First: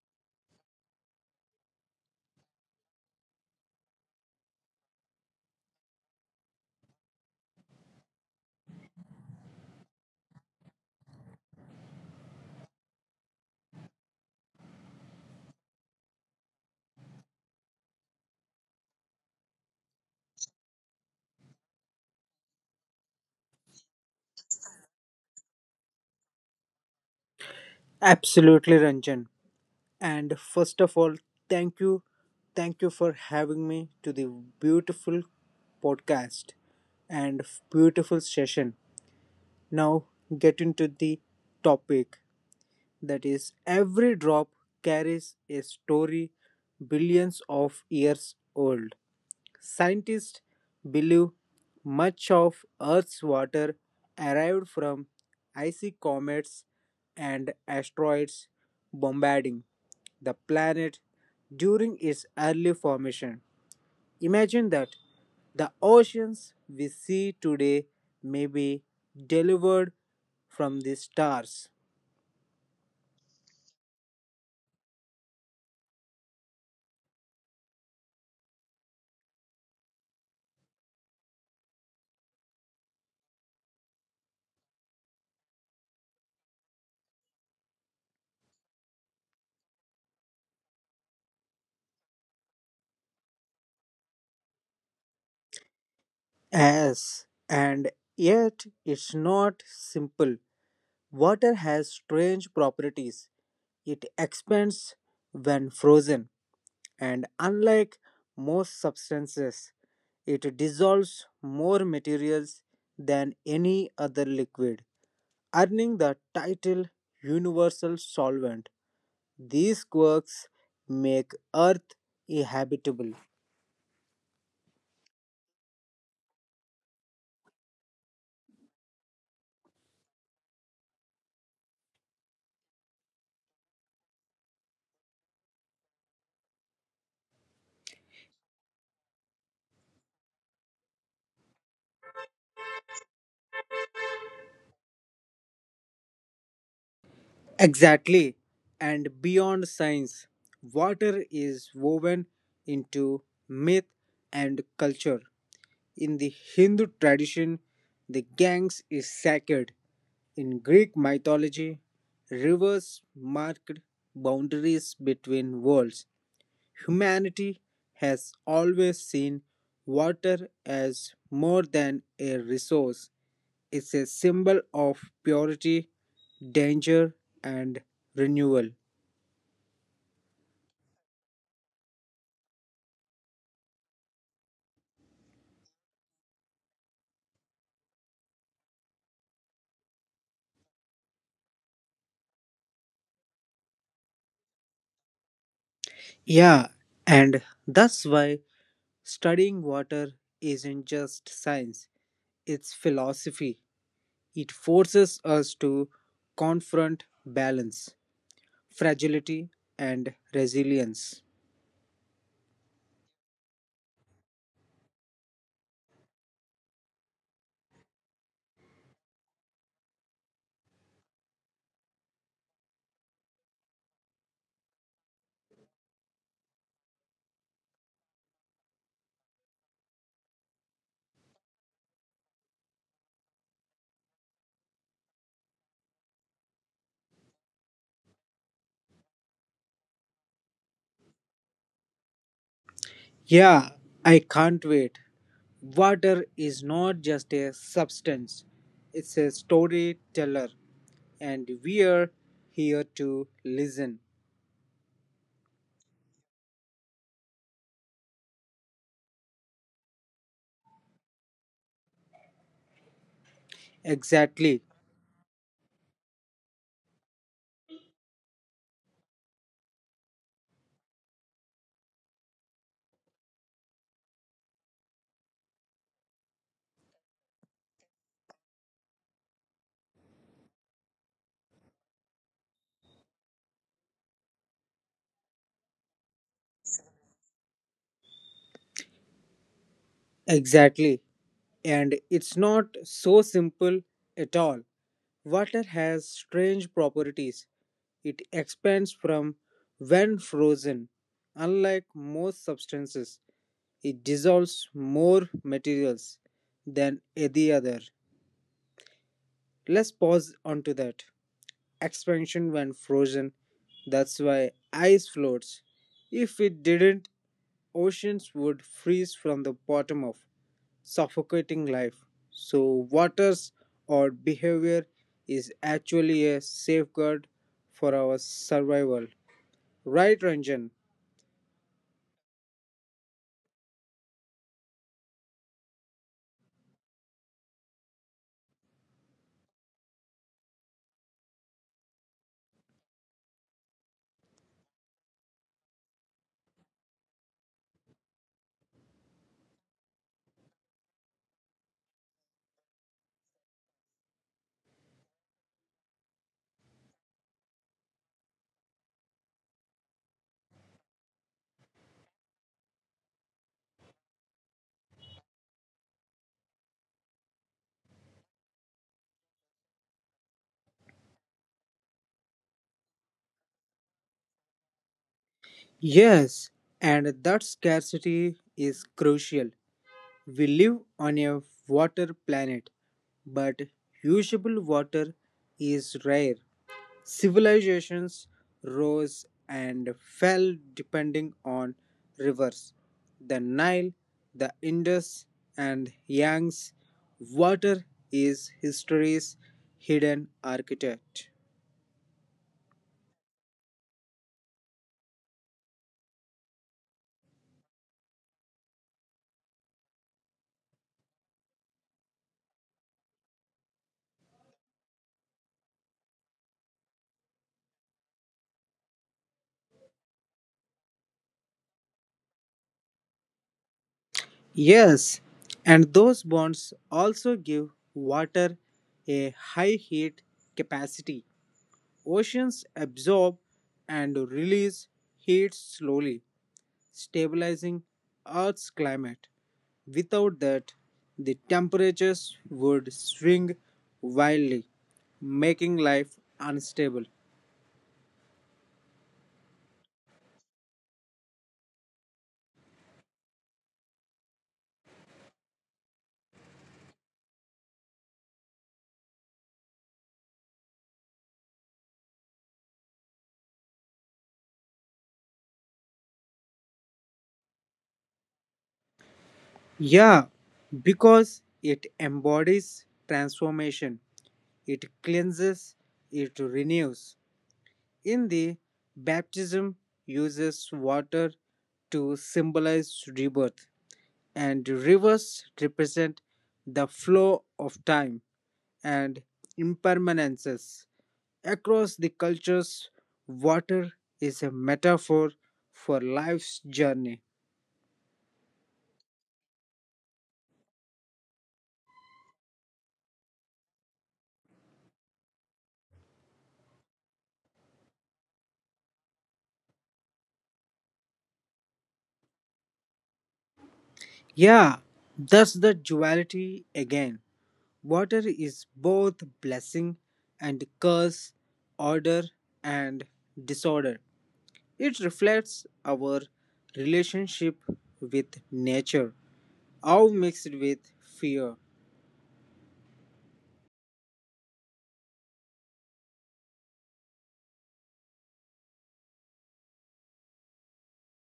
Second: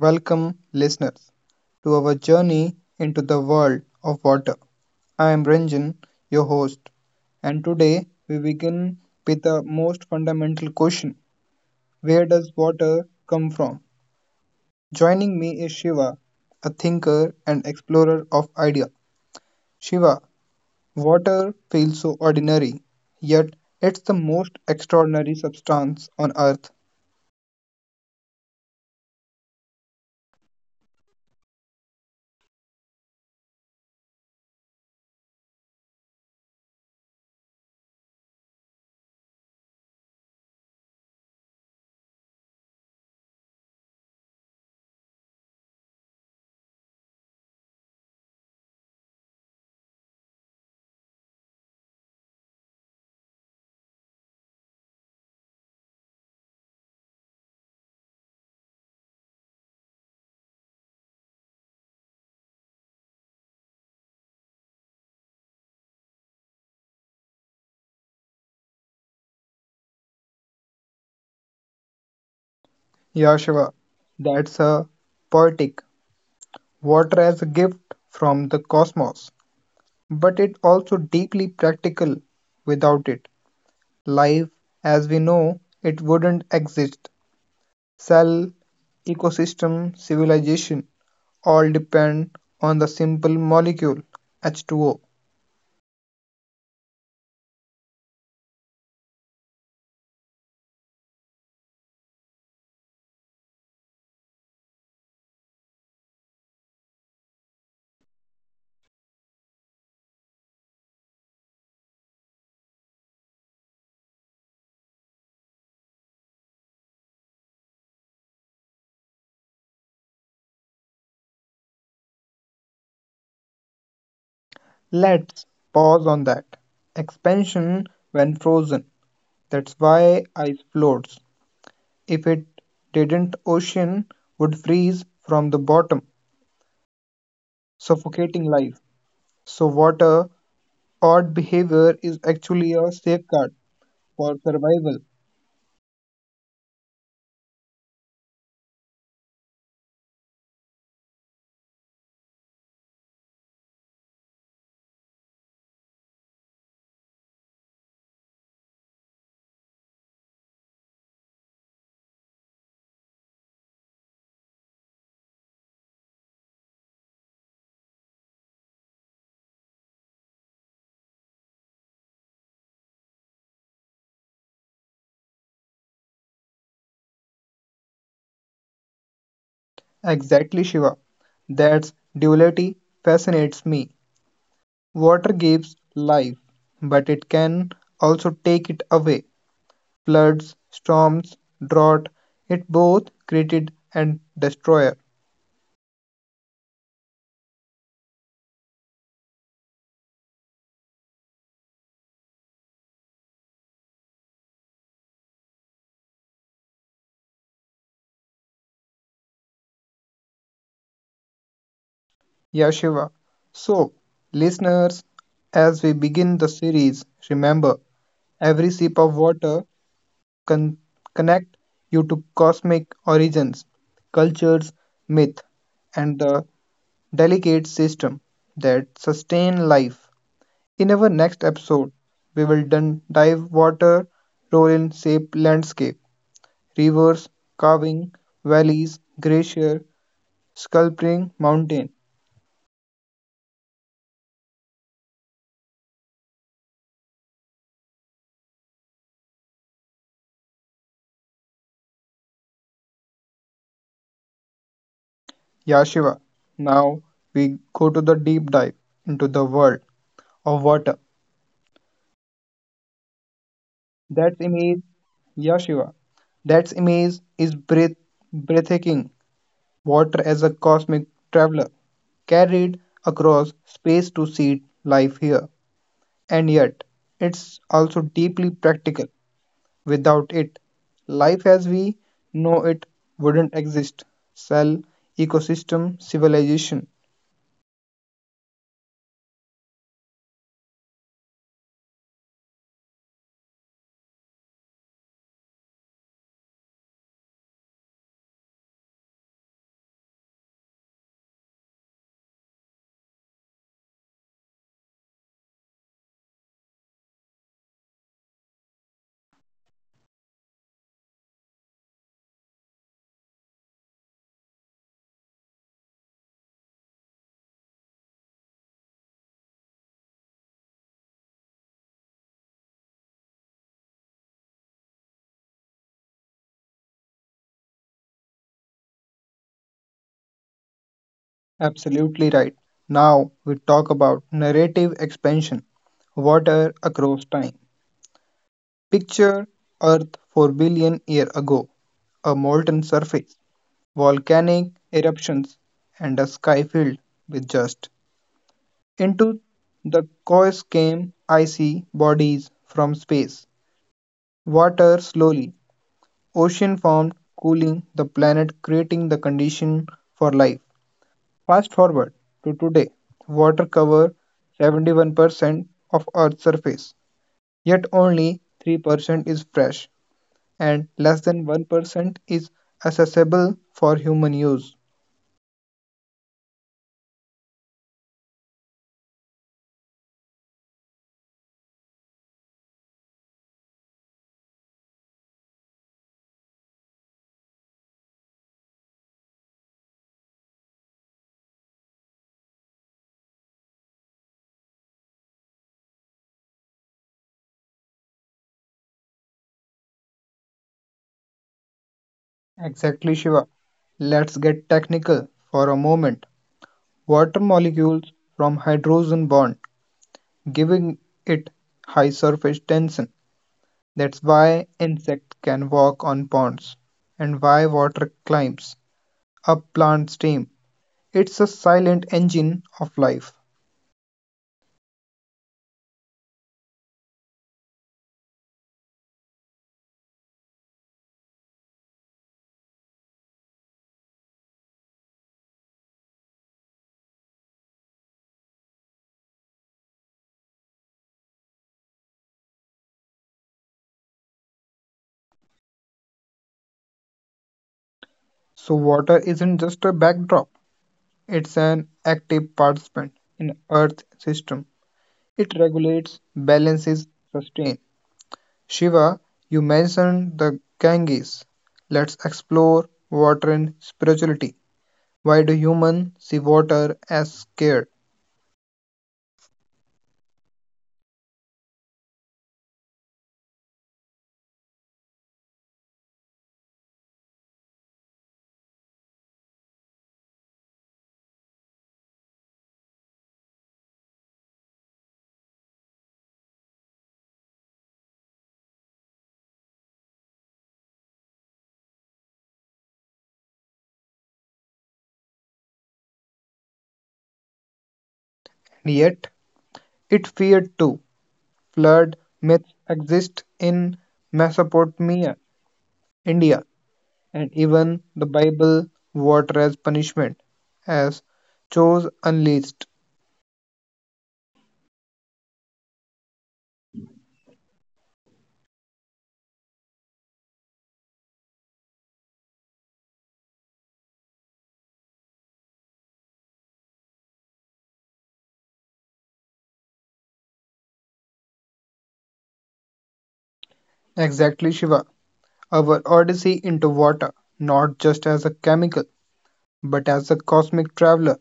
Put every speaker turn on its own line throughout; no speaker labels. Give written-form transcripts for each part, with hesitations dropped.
Welcome, listeners, to our journey into the world of water. I am Ranjan, your host, and today we begin with the most fundamental question: where does water come from? Joining me is Shiva, a thinker and explorer of idea. Shiva, water feels so ordinary, yet it's the most extraordinary substance on earth.
Absolutely, Ranjan. And first of all, thank you. Thank you for having me to the beautiful podcast and beautiful session. Now, get into the topic that is, every drop carries a story billions of years old. Scientists believe much of Earth's water arrived from icy comets and asteroids bombarding the planet during its early formation. Imagine that the oceans we see today may be delivered from the stars.
Yeah, Shiva, that's a poetic water as a gift from the cosmos, but it also deeply practical. Without it, life as we know it wouldn't exist. Cell, ecosystem, civilization all depend on the simple molecule H2O.
Yes, and yet it's not simple. Water has strange properties. It expands when frozen, and unlike most substances, it dissolves more materials than any other liquid, earning the title Universal Solvent. These quirks make Earth habitable.
Let's pause on that. Expansion when frozen. That's why ice floats. If it didn't, ocean would freeze from the bottom, suffocating life. So water odd behavior is actually a safeguard for survival.
Exactly. And beyond science, water is woven into myth and culture. In the Hindu tradition, the Ganges is sacred. In Greek mythology, rivers marked boundaries between worlds; humanity has always seen water as more than a resource, it's a symbol of purity, danger, and renewal.
Exactly, Shiva. That's duality fascinates me. Water gives life, but it can also take it away. Floods, storms, drought, it both created and destroyer.
Yeah, and that's why studying water isn't just science, it's philosophy. It forces us to confront balance, fragility, and resilience.
Yeah, Shiva. So, listeners, as we begin the series, remember every sip of water con- connect you to cosmic origins, cultures, myth, and the delicate system that sustain life. In our next episode, we will dive water role in shape landscape, rivers, carving, valleys, glacier, sculpting mountain.
Yeah, I can't wait. Water is not just a substance, it's a storyteller, and we are here to listen.
Yashiva. Now we go to the deep dive into the world of water. That's
Exactly,
image, yeah, Shiva. That's image is breathtaking. Water as a cosmic traveler, carried across space to see life here. And yet, it's also deeply practical. Without it, life as we know it wouldn't exist. Cell, ecosystem, civilization.
exactly. And it's not so simple at all. Water has strange properties. It expands from when frozen. Unlike most substances, it dissolves more materials than any other. Let's pause onto that. Expansion when frozen. That's why ice floats. If it didn't, oceans would freeze from the bottom up, suffocating life. So, waters or behavior is actually a safeguard for our survival. Right, Ranjan?
Absolutely right. Now we talk about narrative expansion, water across time. Picture Earth 4 billion years ago. A molten surface, volcanic eruptions, and a sky filled with dust. Into the chaos came icy bodies from space. Water slowly. Ocean formed, cooling the planet, creating the condition for life. Fast forward to today. Water covers 71% of Earth's surface, yet only 3% is fresh, and less than 1% is accessible for human use.
Yes, and that scarcity is crucial. We live on a water planet, but usable water is rare. Civilizations rose and fell depending on rivers. The Nile, the Indus, and Yangtze, water is history's hidden architect.
Exactly, Shiva. Let's get technical for a moment. Water molecules from hydrogen bond, giving it high surface tension. That's why insects can walk on ponds and why water climbs up plant stem. It's a silent engine of life.
Yes, and those bonds also give water a high heat capacity. Oceans absorb and release heat slowly, stabilizing Earth's climate. Without that, the temperatures would swing wildly, making life unstable.
So water isn't just a backdrop, it's an active participant in Earth system. It regulates, balances, sustains. Shiva, you mentioned the Ganges. Let's explore water and spirituality. Why do humans see water as scared?
Yeah, because it embodies transformation, it cleanses, it renews. In the baptism, uses water to symbolize rebirth, and rivers represent the flow of time and impermanences. Across the cultures, water is a metaphor for life's journey.
And yet, it feared too. Flood myths exist in Mesopotamia, India, and even the Bible, water as punishment, as chose unleashed.
Yeah, that's the duality again. Water is both blessing and curse, order and disorder. It reflects our relationship with nature, how mixed with fear.
Exactly, Shiva. Our odyssey into water, not just as a chemical, but as a cosmic traveler,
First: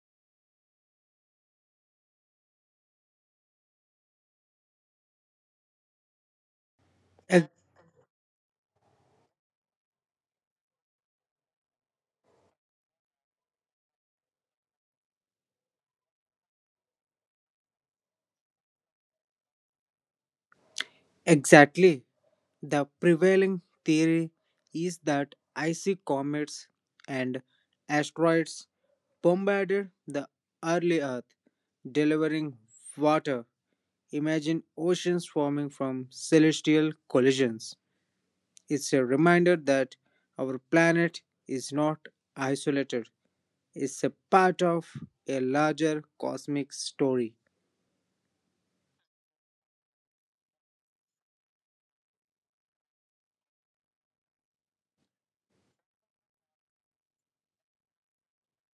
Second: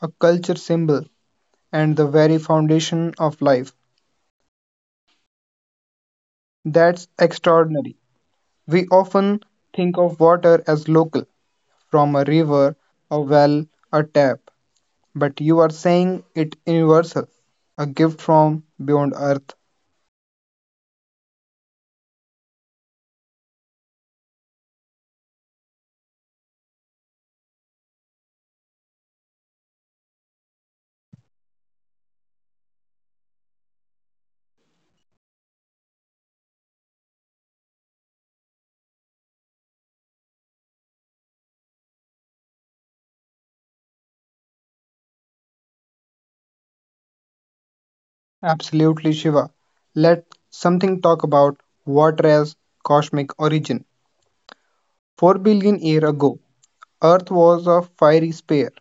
a culture symbol, and the very foundation of life. That's
Ex-
extraordinary. We often think of water as local, from a river, a well, a tap, but you are saying it universal, a gift from beyond earth.
Exactly. The prevailing theory is that icy comets and asteroids bombarded the early Earth, delivering water. Imagine oceans forming from celestial collisions. It's a reminder that our planet is not isolated, it's a part of a larger cosmic story.
Absolutely, Shiva. Let something talk about water as cosmic origin. 4 billion year ago, Earth was a fiery sphere.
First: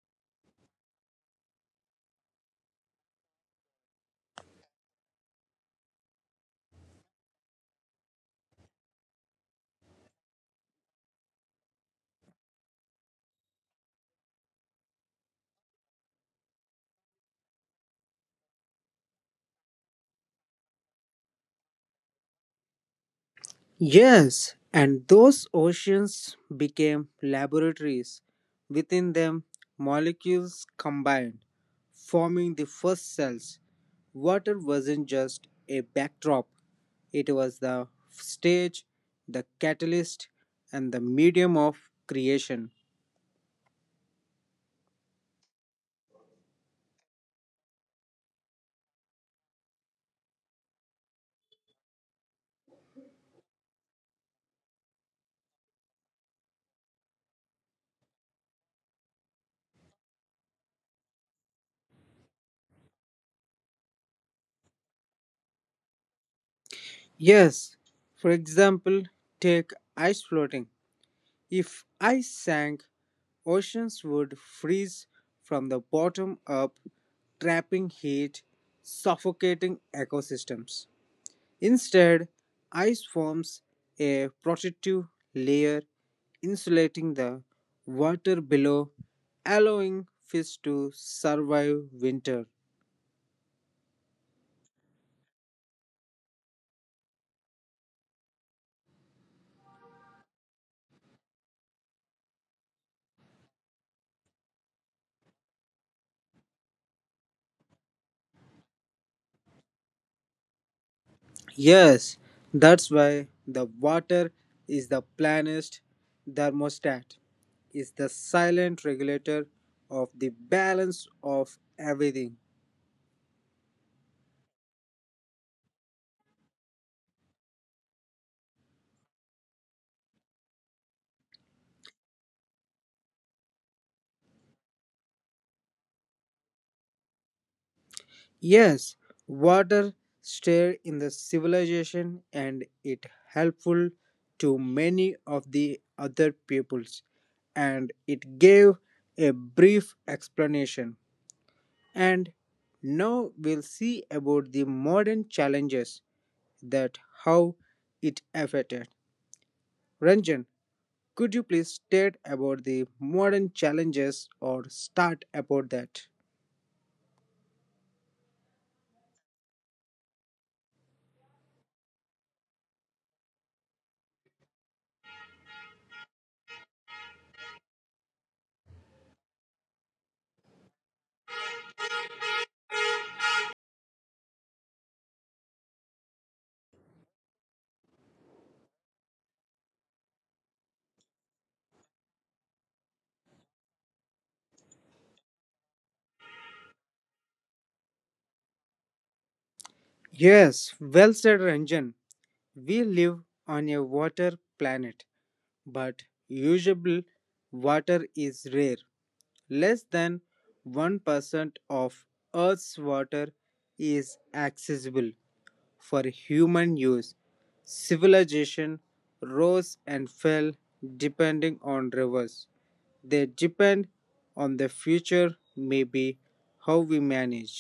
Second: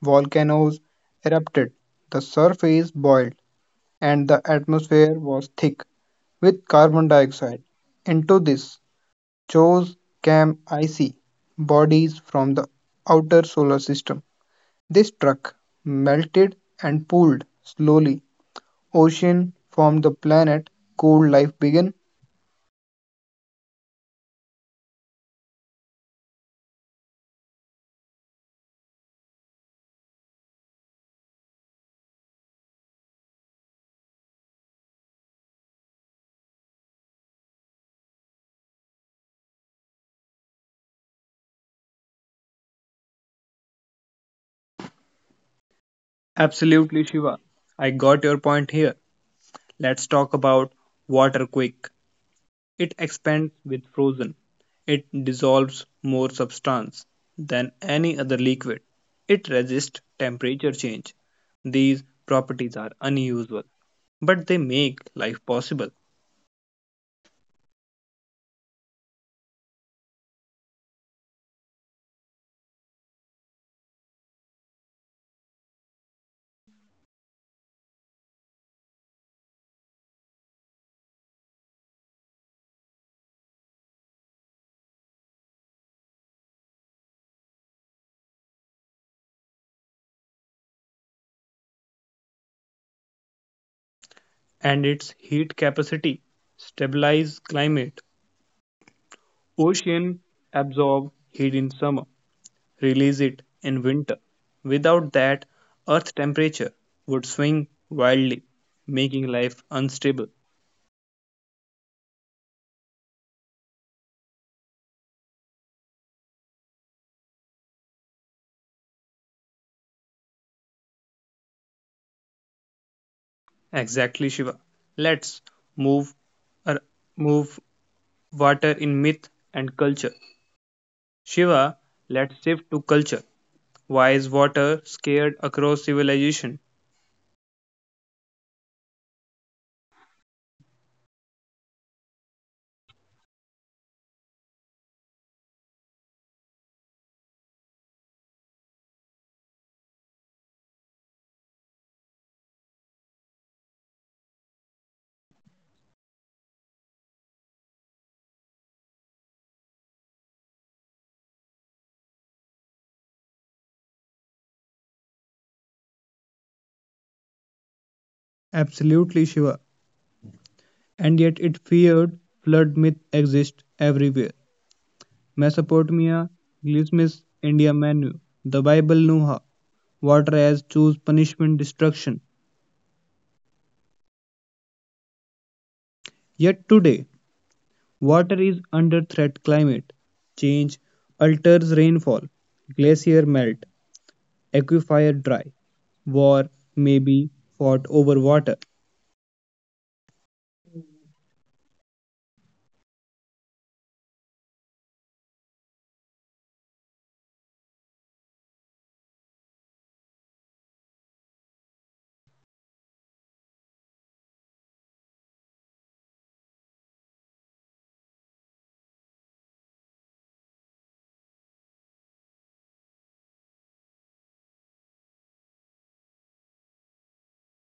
Volcanoes erupted, the surface boiled, and the atmosphere was thick with carbon dioxide. Into this chose came icy bodies from the outer solar system. They struck, melted, and pooled slowly. Ocean formed the planet, cold life began.
Yes, and those oceans became laboratories. Within them, molecules combined, forming the first cells. Water wasn't just a backdrop, it was the stage, the catalyst, and the medium of creation.
Absolutely, Shiva. I got your point here. Let's talk about water quick. It expands with frozen. It dissolves more substance than any other liquid. It resists temperature change. These properties are unusual, but they make life possible.
Yes, for example, take ice floating. If ice sank, oceans would freeze from the bottom up, trapping heat, suffocating ecosystems. Instead, ice forms a protective layer, insulating the water below, allowing fish to survive winter.
And its heat capacity stabilizes climate. Ocean absorb heat in summer, release it in winter. Without that, Earth temperature would swing wildly, making life unstable.
Yes, that's why the water is the planet's thermostat. It's the silent regulator of the balance of everything.
Exactly, Shiva. Let's move uh, move water in myth and culture. Shiva, let's shift to culture. Why is water scared across civilization?
Yes, water stayed in the civilization and it helpful to many of the other peoples and it gave a brief explanation and now we'll see about the modern challenges that how it affected, Ranjan. Could you please state about the modern challenges or start about that?
Absolutely, Shiva. And yet it feared flood myth exists everywhere. Mesopotamia, Gilgamesh, India Manu. The Bible knew her. Water as choose punishment destruction. Yet today water is under threat. Climate change alters rainfall, glacier melt, aquifer dry. War may be fought over water.
Yes, well said, Ranjan. We live on a water planet, but usable water is rare. Less than 1% of Earth's water is accessible for human use. Civilization rose and fell depending on rivers. They depend on the future, maybe how we manage.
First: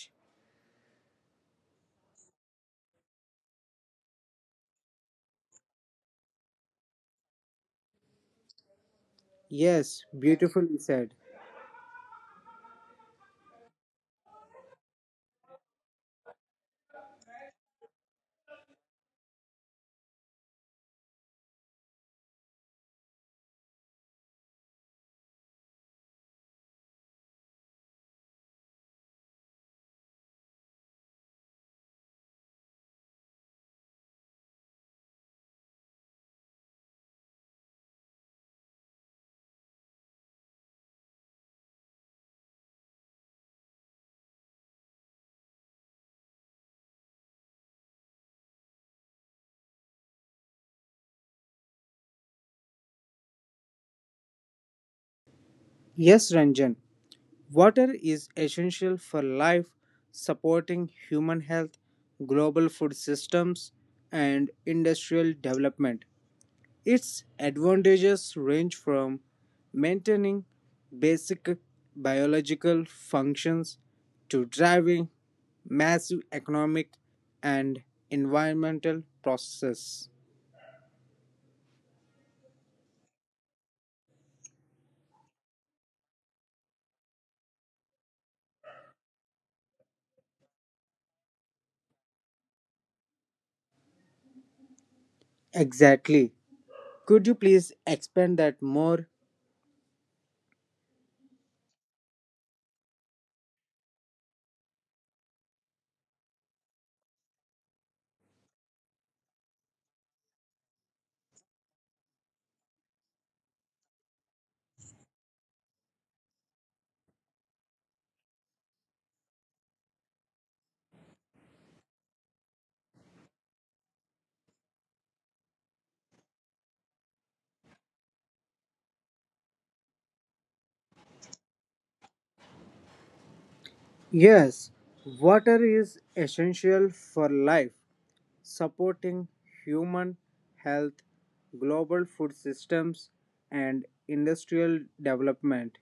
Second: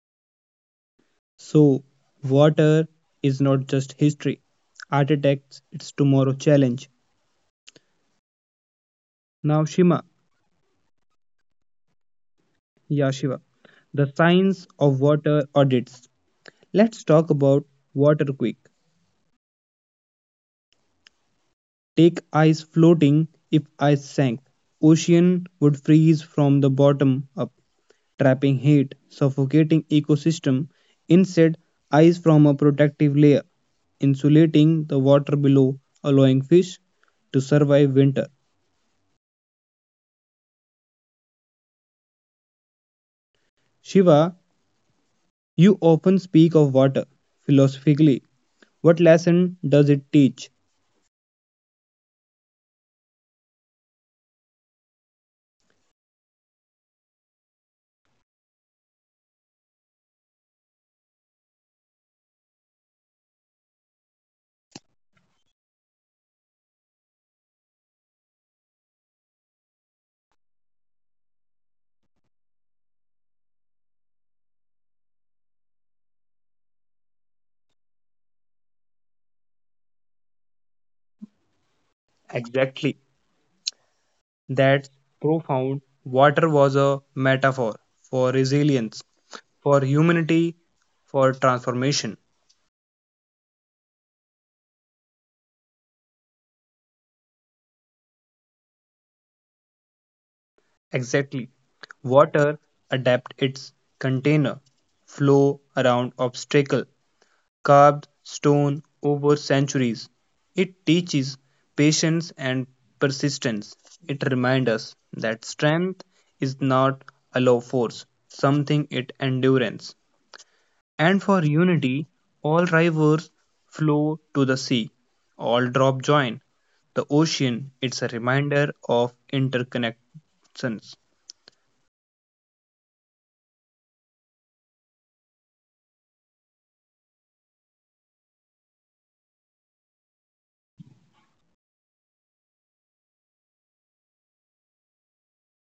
So, water is not just history. Architects, its tomorrow challenge. Now,
Yes,
Shima,
beautifully said.
yeah, Shiva, the science of water audits. Let's talk about water quick. Take ice floating. If ice sank, ocean would freeze from the bottom up, trapping heat, suffocating ecosystem. Instead, ice from a protective layer, insulating the water below, allowing fish to survive winter. Shiva, you often speak of water philosophically. What lesson does it teach?
Yes, Ranjan. Water is essential for life, supporting human health, global food systems, and industrial development. Its advantages range from maintaining basic biological functions to driving massive economic and environmental processes.
Exactly. That's profound. Water was a metaphor for resilience, for humanity, for transformation.
Exactly. Could you please expand that more?
Exactly. Water adapt its container flow around obstacle carved stone over centuries. It teaches patience and persistence. It reminds us that strength is not a low force, something it endurance. And for unity, all rivers flow to the sea, all drop join. The ocean, it's a reminder of interconnections.
Yes, water is essential for life, supporting human health, global food systems, and industrial development.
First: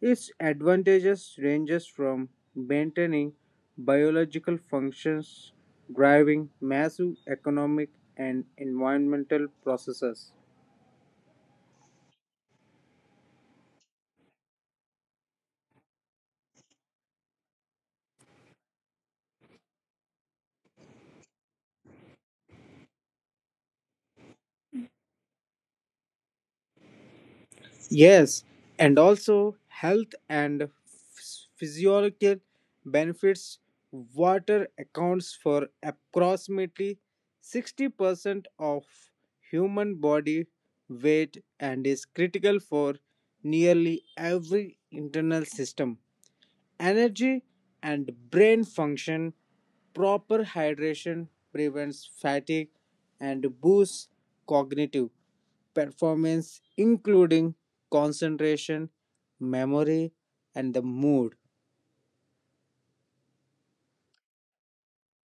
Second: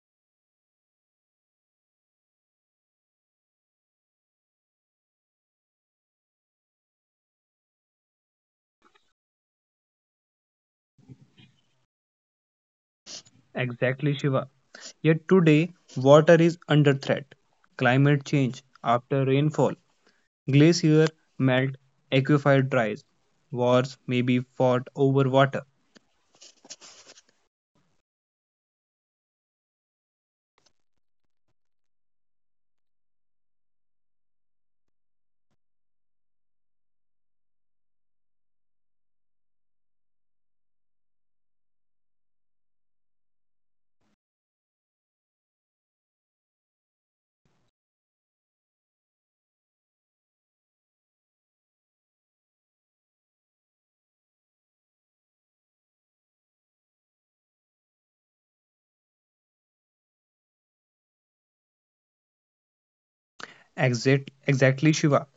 Its advantages ranges from maintaining biological functions, driving massive economic and environmental processes.
Exactly, Shiva. Yet today, water is under threat. Climate change after rainfall, glacier melt, aquifer dries, wars may be fought over water.
Yes, and also health and physiological benefits. Water accounts for approximately 60% of human body weight and is critical for nearly every internal system. Energy and brain function, proper hydration prevents fatigue and boosts cognitive performance, including concentration, memory, and the mood.
Exactly, Shiva.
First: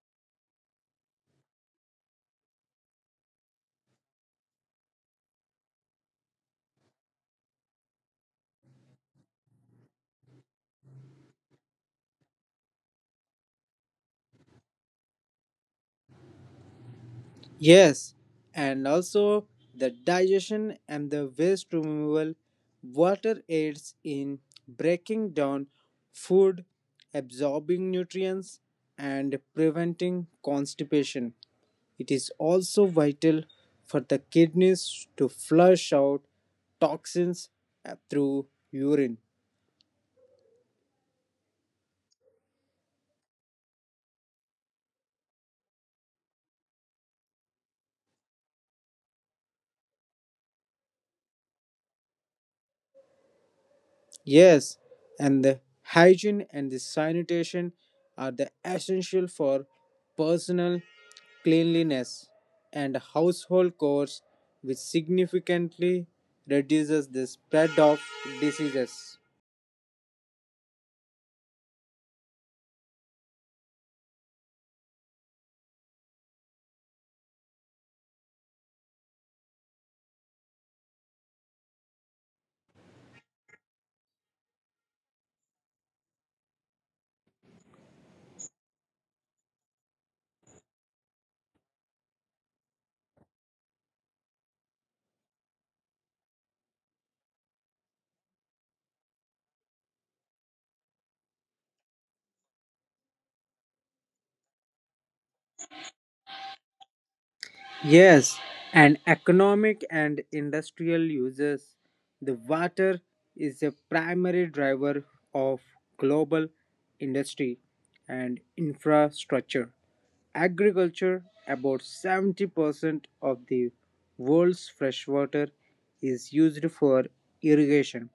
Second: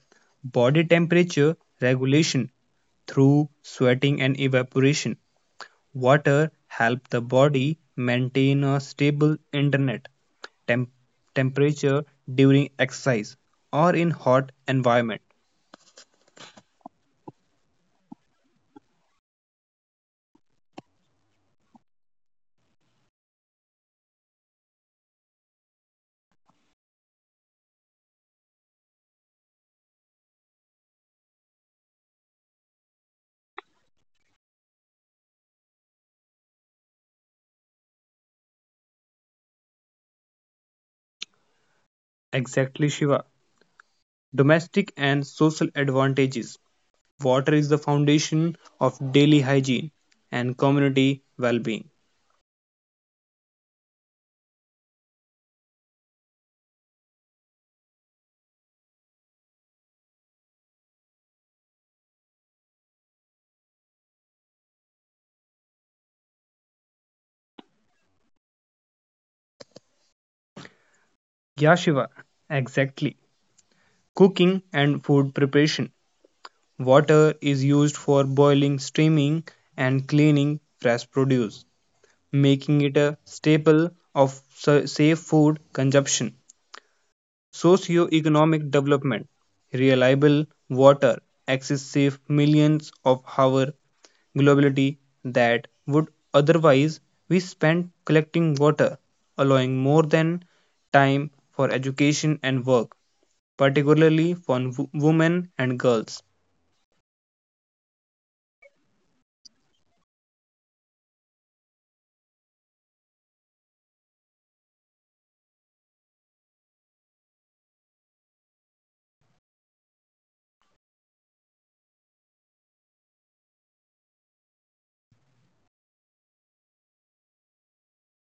Body temperature regulation through sweating and evaporation. Water help the body maintain a stable internet temp- temperature during exercise or in hot environment.
Yes, and also the digestion and the waste removal. Water aids in breaking down food, absorbing nutrients, and preventing constipation. It is also vital for the kidneys to flush out toxins through urine.
Exactly, Shiva. Domestic and social advantages: water is the foundation of daily hygiene and community well-being.
Yes, and the hygiene and the sanitation are the essential for personal cleanliness and household chores, which significantly reduces the spread of diseases.
Yeah, Shiva, exactly. Cooking and food preparation. Water is used for boiling, steaming, and cleaning fresh produce, making it a staple of safe food consumption. Socio-economic development, reliable water, access safe millions of hours globality that would otherwise be spent collecting water, allowing more than time for education and work, particularly for women and girls.
Yes, and economic and industrial uses. The water is a primary driver of global industry and infrastructure. Agriculture, about 70% of the world's freshwater is used for irrigation,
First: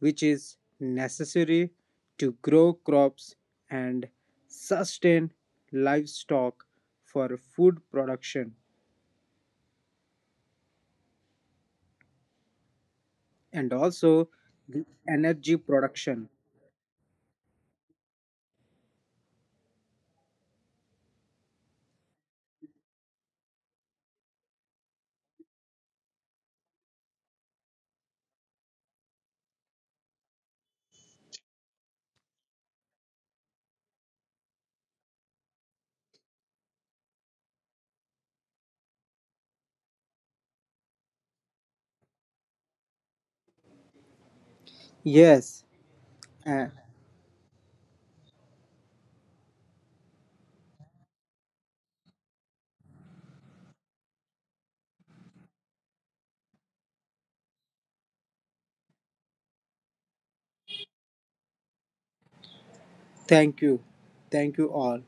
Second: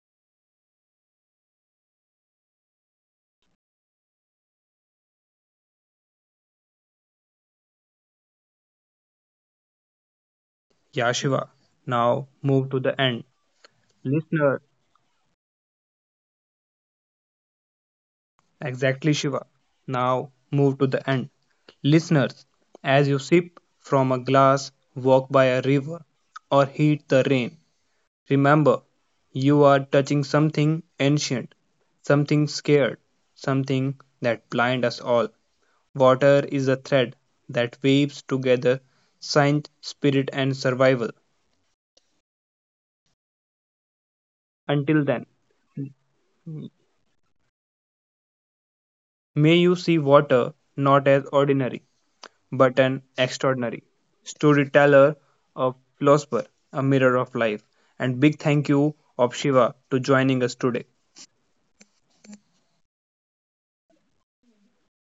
which is necessary to grow crops and sustain livestock for food production.
Yashiva, now move to the end.
And also
Listener,
the energy production.
exactly, Shiva. Now move to the end. Listeners, as you sip from a glass, walk by a river, or heed the rain, remember you are touching something ancient, something scared, something that blind us all. Water is a thread that weaves together science, spirit, and survival. Until then,
Yes, uh,
may you see water not as ordinary but an extraordinary storyteller of philosopher, a mirror of life. And big thank you of Shiva to joining us today.
thank you. Thank you all.